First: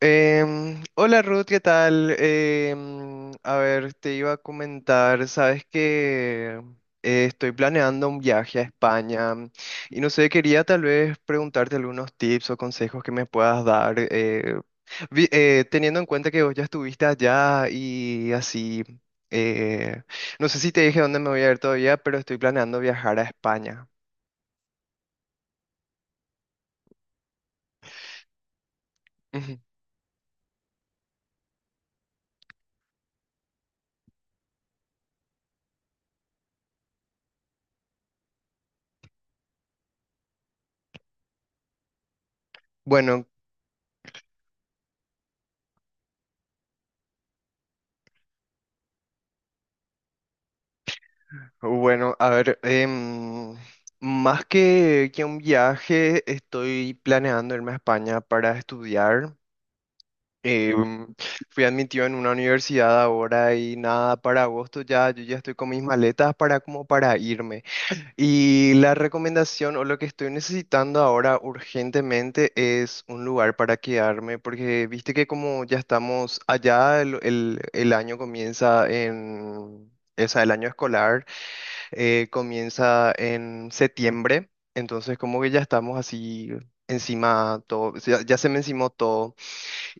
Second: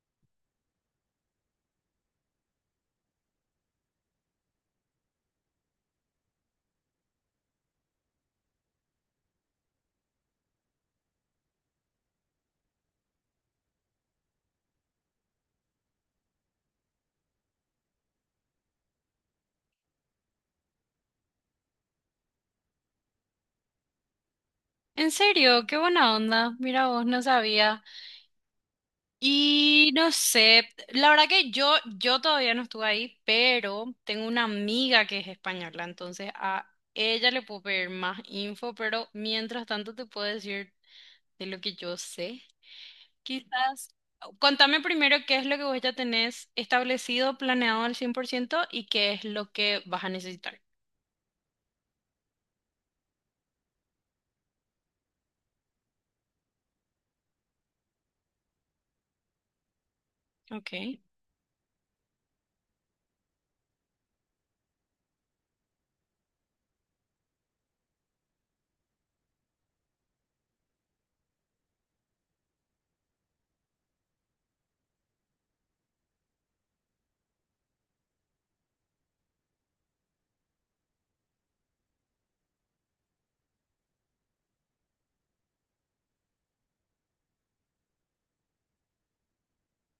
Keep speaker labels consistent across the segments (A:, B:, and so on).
A: Hola Ruth, ¿qué tal? A ver, te iba a comentar, sabes que estoy planeando un viaje a España, y no sé, quería tal vez preguntarte algunos tips o consejos que me puedas dar, teniendo en cuenta que vos ya estuviste allá y así. eh, no sé si te dije dónde me voy a ir todavía, pero estoy planeando viajar a España.
B: En serio, qué buena onda. Mira vos, no sabía.
A: Ujú.
B: Y no sé, la verdad que yo todavía no estuve ahí, pero tengo una amiga que es española, entonces a ella le puedo pedir más info, pero mientras tanto te puedo decir de lo que yo sé.
A: Bueno,
B: Quizás, contame primero qué es lo que vos ya tenés establecido, planeado al 100% y qué es lo que vas a necesitar.
A: bueno, a ver, más que un viaje, estoy planeando irme a España para estudiar.
B: Ok.
A: Em, Fui admitido en una universidad ahora y nada, para agosto ya, yo ya estoy con mis maletas para, como, para irme. Y la recomendación o lo que estoy necesitando ahora urgentemente es un lugar para quedarme, porque viste que como ya estamos allá, el año comienza en... O sea, el año escolar comienza en septiembre, entonces como que ya estamos así encima todo, o sea, ya, se me encimó todo.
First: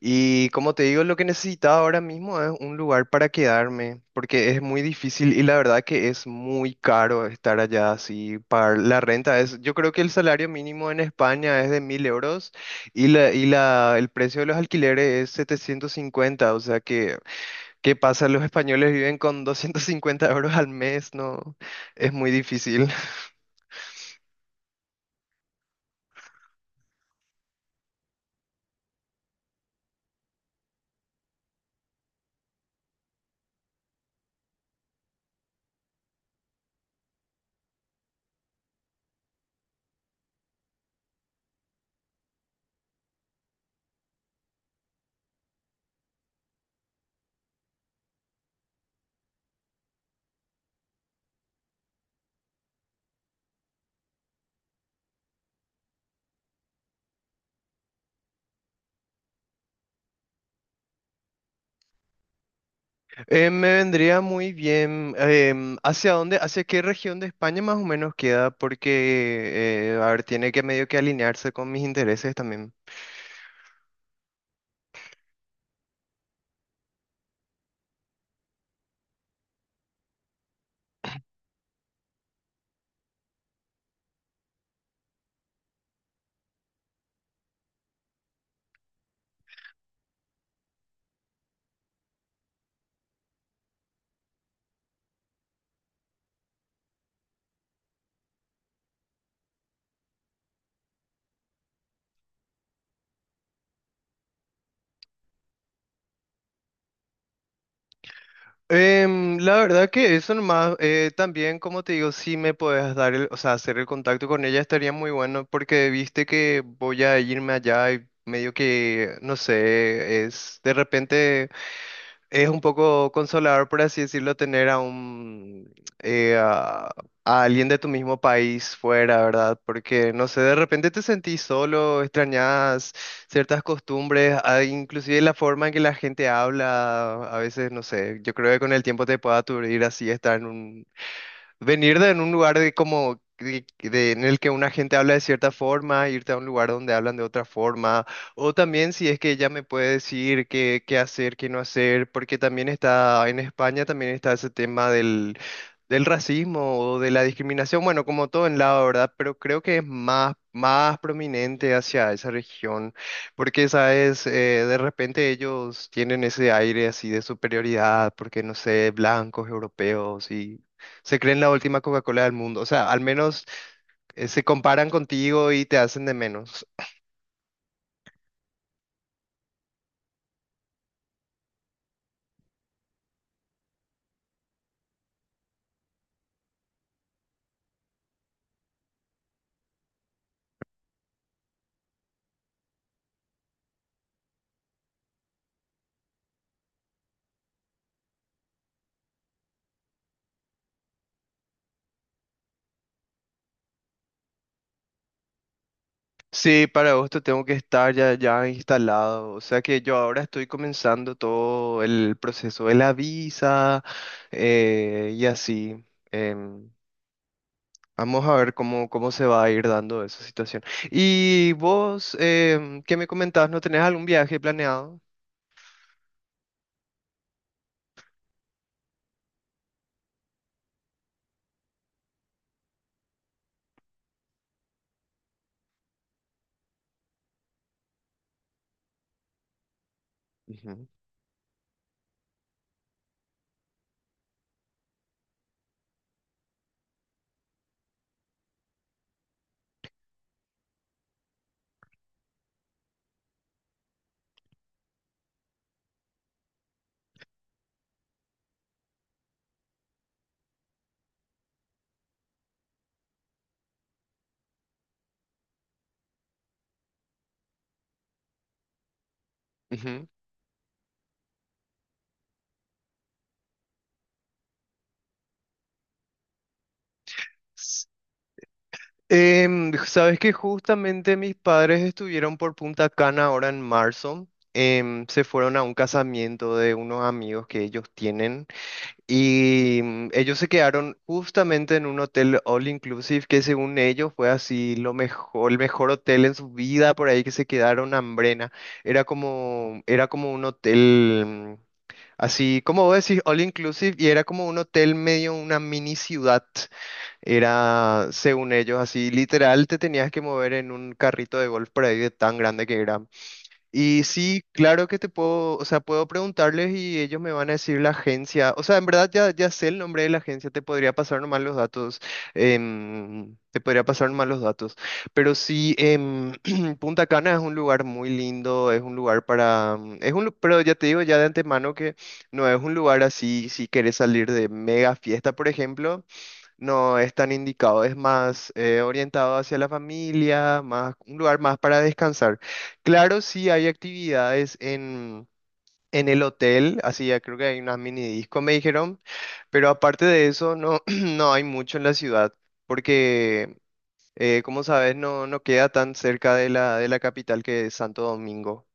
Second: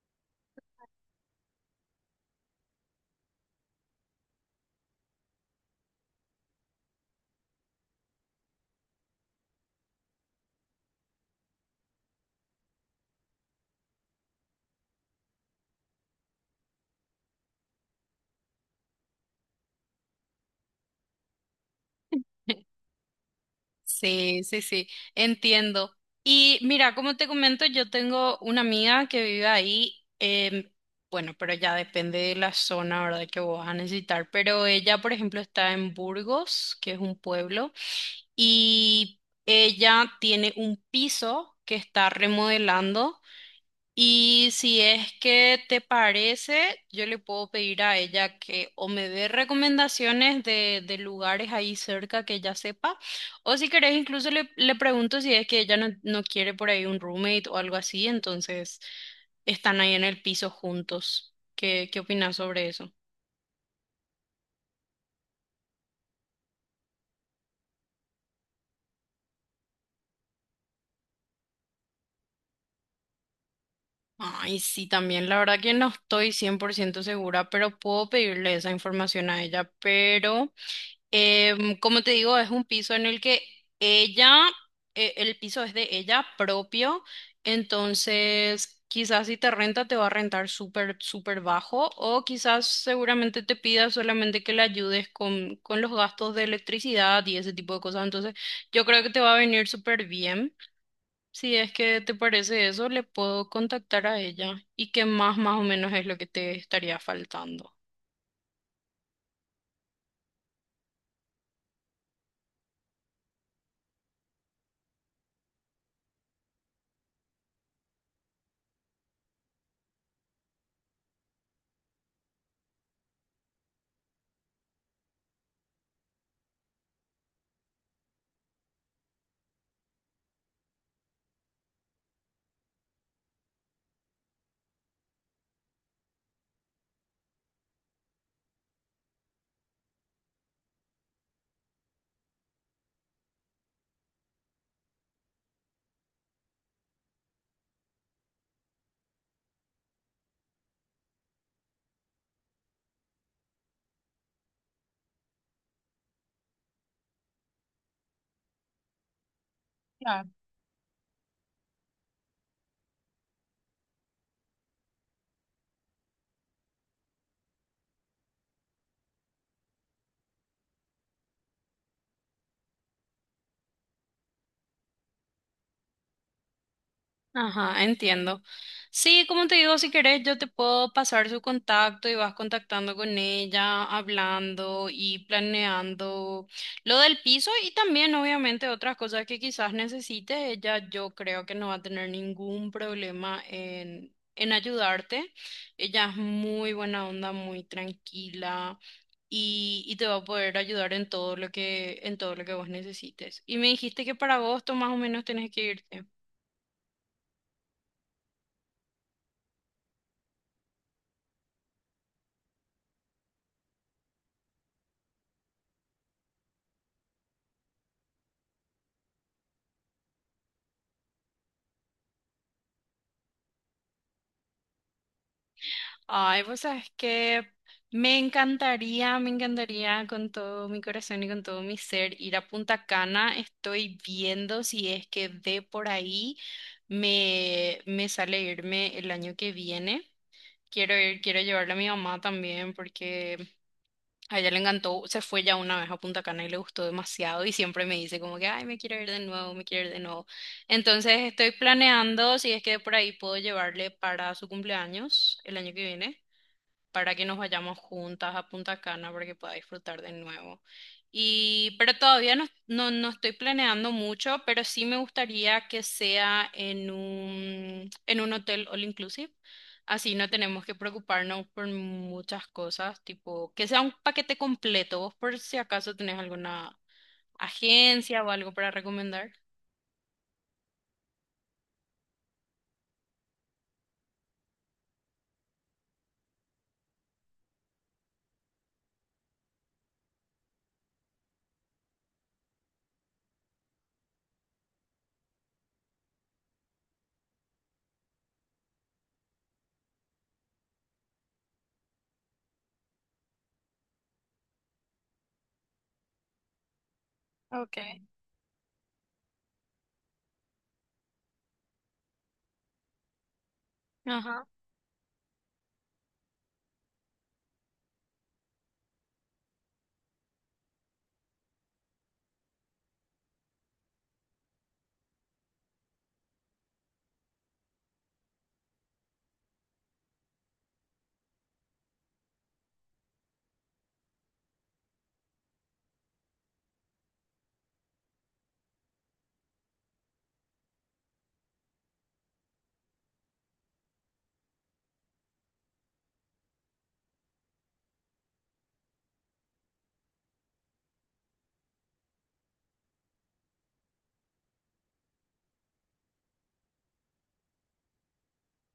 A: Y como te digo, lo que necesitaba ahora mismo es un lugar para quedarme, porque es muy difícil y la verdad que es muy caro estar allá así. Pagar la renta es, yo creo que el salario mínimo en España es de 1.000 euros y el precio de los alquileres es 750, o sea que, ¿qué pasa? Los españoles viven con 250 euros al mes, no, es muy difícil.
B: Sí, sí, sí, entiendo. Y mira, como te comento, yo tengo una amiga que vive ahí. em, bueno, pero ya depende de la zona, ¿verdad? Que vos vas a necesitar, pero ella, por ejemplo, está en Burgos, que es un pueblo, y ella tiene un piso que está remodelando. Y si es que te parece, yo le puedo pedir a ella que o me dé recomendaciones de lugares ahí cerca que ella sepa, o si querés incluso le pregunto si es que ella no quiere por ahí un roommate o algo así, entonces están ahí en el piso juntos. ¿Qué, qué opinas sobre eso?
A: Me vendría muy bien. ¿Hacia dónde, hacia qué región de España más o menos queda? Porque, a ver, tiene que medio que alinearse con mis intereses también.
B: Ay, sí, también la verdad que no estoy 100% segura, pero puedo pedirle esa información a ella, pero... como te digo, es un piso en el que ella, el piso es de ella propio, entonces quizás si te renta te va a rentar súper, súper bajo o quizás seguramente te pida solamente que le ayudes con los gastos de electricidad y ese tipo de cosas, entonces yo creo que te va a venir súper bien. Si es que te parece eso, le puedo contactar a ella y qué más, más o menos es lo que te estaría faltando.
A: La verdad que eso nomás. También, como te digo, si me puedes dar el, o sea, hacer el contacto con ella, estaría muy bueno, porque viste que voy a irme allá y medio que, no sé, es de repente. Es un poco consolador, por así decirlo, tener a eh, a, a alguien de tu mismo país fuera, ¿verdad? Porque, no sé, de repente te sentís solo, extrañas ciertas costumbres, inclusive la forma en que la gente habla, a veces, no sé. Yo creo que con el tiempo te puede aturdir así venir de en un lugar, de como en el que una gente habla de cierta forma, irte a un lugar donde hablan de otra forma. O también si es que ella me puede decir qué hacer, qué no hacer, porque también está en España, también está ese tema del racismo o de la discriminación, bueno, como todo en lado, ¿verdad? Pero creo que es más prominente hacia esa región, porque sabes. De repente ellos tienen ese aire así de superioridad, porque no sé, blancos, europeos, y se creen la última Coca-Cola del mundo. O sea, al menos se comparan contigo y te hacen de menos.
B: Ajá, entiendo. Sí, como te digo, si querés, yo te puedo pasar su contacto y vas contactando con ella, hablando y planeando lo del piso y también, obviamente, otras cosas que quizás necesite. Ella, yo creo que no va a tener ningún problema en ayudarte. Ella es muy buena onda, muy tranquila y te va a poder ayudar en todo lo que, en todo lo que vos necesites. Y me dijiste que para agosto más o menos tenés que irte.
A: Sí, para agosto tengo que estar ya, ya instalado. O sea que yo ahora estoy comenzando todo el proceso de la visa y así. Em, Vamos a ver cómo se va a ir dando esa situación. ¿Y vos, qué me comentabas? ¿No tenés algún viaje planeado?
B: Ay, pues sabes que me encantaría con todo mi corazón y con todo mi ser ir a Punta Cana. Estoy viendo si es que de por ahí me sale irme el año que viene.
A: Ujú.
B: Quiero ir, quiero llevarle a mi mamá también porque a ella le encantó, se fue ya una vez a Punta Cana y le gustó demasiado y siempre me dice como que, ay, me quiero ir de nuevo, me quiero ir de nuevo. Entonces estoy planeando si es que de por ahí puedo llevarle para su cumpleaños el año que viene para que nos vayamos juntas a Punta Cana para que pueda disfrutar de nuevo. Y, pero todavía no estoy planeando mucho, pero sí me gustaría que sea en un hotel all inclusive.
A: Ujú.
B: Así no tenemos que preocuparnos por muchas cosas, tipo que sea un paquete completo. Vos por si acaso tenés alguna agencia o algo para recomendar.
A: Sabes que justamente mis padres estuvieron por Punta Cana ahora en marzo. Se fueron a un casamiento de unos amigos que ellos tienen, y ellos se quedaron justamente en un hotel all inclusive que, según ellos, fue así lo mejor, el mejor hotel en su vida por ahí que se quedaron, hambrena. Era como un hotel, así, como vos decís, all inclusive, y era como un hotel medio una mini ciudad.
B: Ok.
A: Era, según ellos, así literal, te tenías que mover en un carrito de golf por ahí, de tan grande que era. Y sí,
B: Ajá.
A: claro que te puedo, o sea, puedo preguntarles y ellos me van a decir la agencia. O sea, en verdad ya, ya sé el nombre de la agencia, te podría pasar nomás los datos. Te podría pasar nomás los datos. Pero sí, Punta Cana es un lugar muy lindo, es un lugar para... mm, Es un, lu- pero ya te digo ya de antemano que no es un lugar así, si quieres salir de mega fiesta, por ejemplo. No es tan indicado, es más orientado hacia la familia, más un lugar más para descansar. Claro, sí hay actividades en, el hotel, así ya creo que hay unas mini disco, me dijeron, pero aparte de eso no, no hay mucho en la ciudad, porque como sabes, no, no queda tan cerca de la capital, que es Santo Domingo.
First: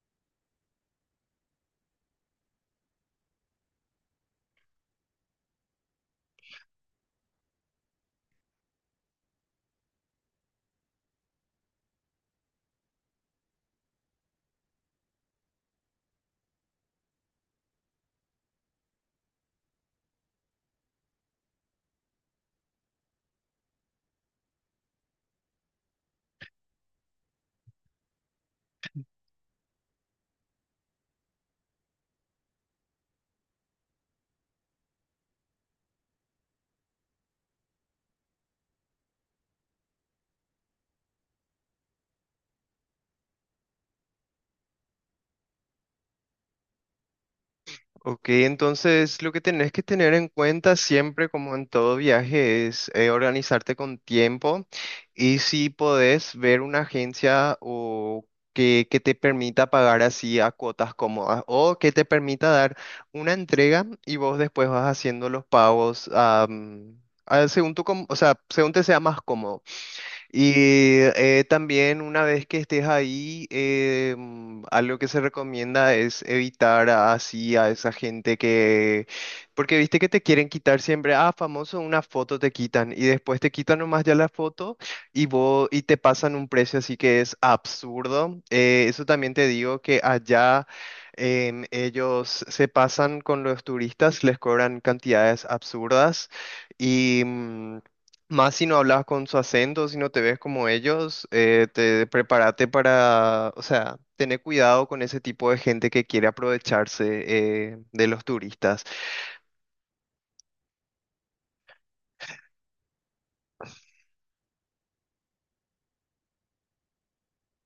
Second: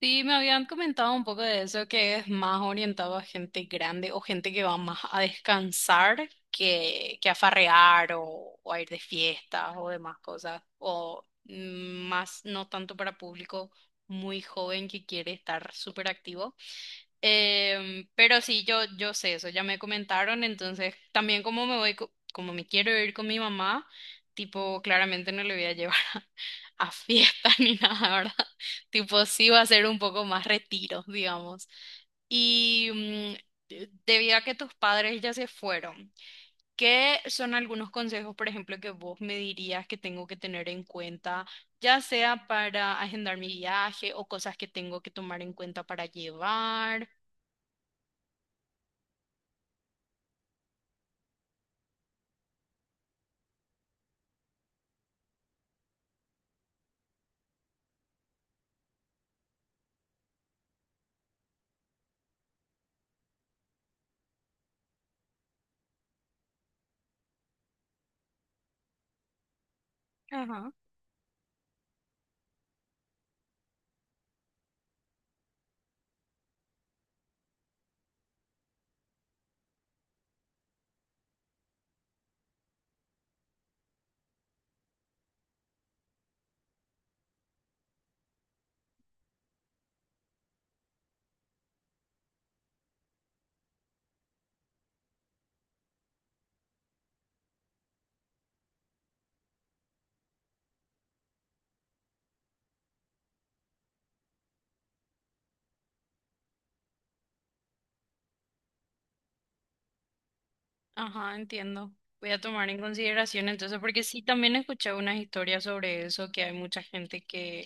B: Sí, me habían comentado un poco de eso, que es más orientado a gente grande o gente que va más a descansar que a farrear o a ir de fiestas o demás cosas, o mm, más no tanto para público muy joven que quiere estar súper activo. Pero sí, yo sé eso, ya me comentaron, entonces también como me voy, como me quiero ir con mi mamá, tipo, claramente no le voy a llevar a, fiesta ni nada, ¿verdad? Tipo, sí va a ser un poco más retiro, digamos. Y mm, debido a que tus padres ya se fueron, ¿qué son algunos consejos, por ejemplo, que vos me dirías que tengo que tener en cuenta, ya sea para agendar mi viaje o cosas que tengo que tomar en cuenta para llevar?
A: Ok, entonces lo que tenés que tener en cuenta siempre, como en todo viaje, es organizarte con tiempo, y si podés ver una agencia o que te permita pagar así a cuotas cómodas, o que te permita dar una entrega y vos después vas haciendo los pagos, según tu, o sea, según te sea más cómodo. Y también, una vez que estés ahí, algo que se recomienda es evitar así a esa gente que, porque viste que te quieren quitar siempre, ah, famoso, una foto te quitan, y después te quitan nomás ya la foto y vos, y te pasan un precio así que es absurdo. Eso también te digo que allá ellos se pasan con los turistas, les cobran cantidades absurdas, y más si no hablas con su acento, si no te ves como ellos. Te prepárate para, o sea, tener cuidado con ese tipo de gente que quiere aprovecharse de los turistas.
B: Ajá, entiendo. Voy a tomar en consideración entonces, porque sí, también escuché unas historias sobre eso, que hay mucha gente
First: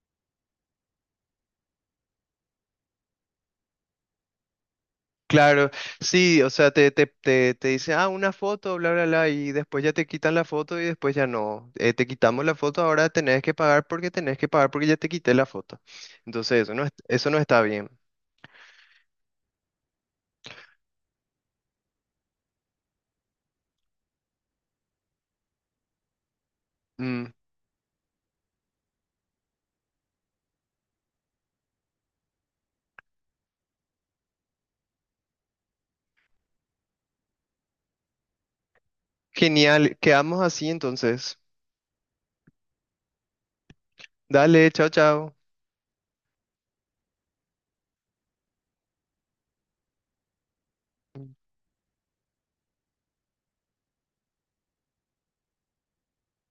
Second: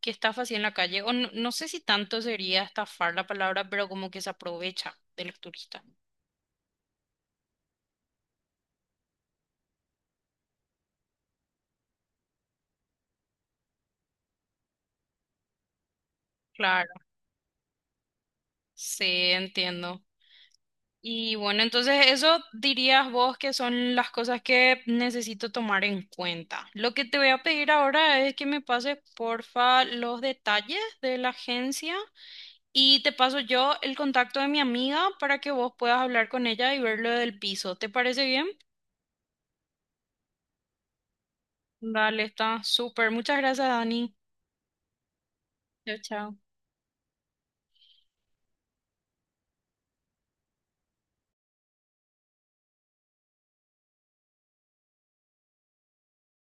B: que estafa así en la calle, o no, no sé si tanto sería estafar la palabra, pero como que se aprovecha de los
A: Claro,
B: turistas.
A: sí, o sea, te dice, ah, una foto, bla, bla, bla, y después ya te quitan la foto, y después ya no. Te quitamos la foto, ahora tenés que pagar, porque tenés que pagar, porque ya te quité la foto. Entonces, eso no,
B: Claro.
A: eso no está bien.
B: Sí, entiendo. Y bueno, entonces eso dirías vos que son las cosas que necesito tomar en cuenta. Lo que te
A: Mm,
B: voy a pedir ahora es que me pases, porfa, los detalles de la agencia y te paso yo el contacto de mi amiga para que vos puedas hablar con ella y ver lo del piso. ¿Te parece bien?
A: genial, quedamos así entonces.
B: Dale, está súper. Muchas gracias, Dani.
A: Dale, chao, chao.
B: Chao, chao.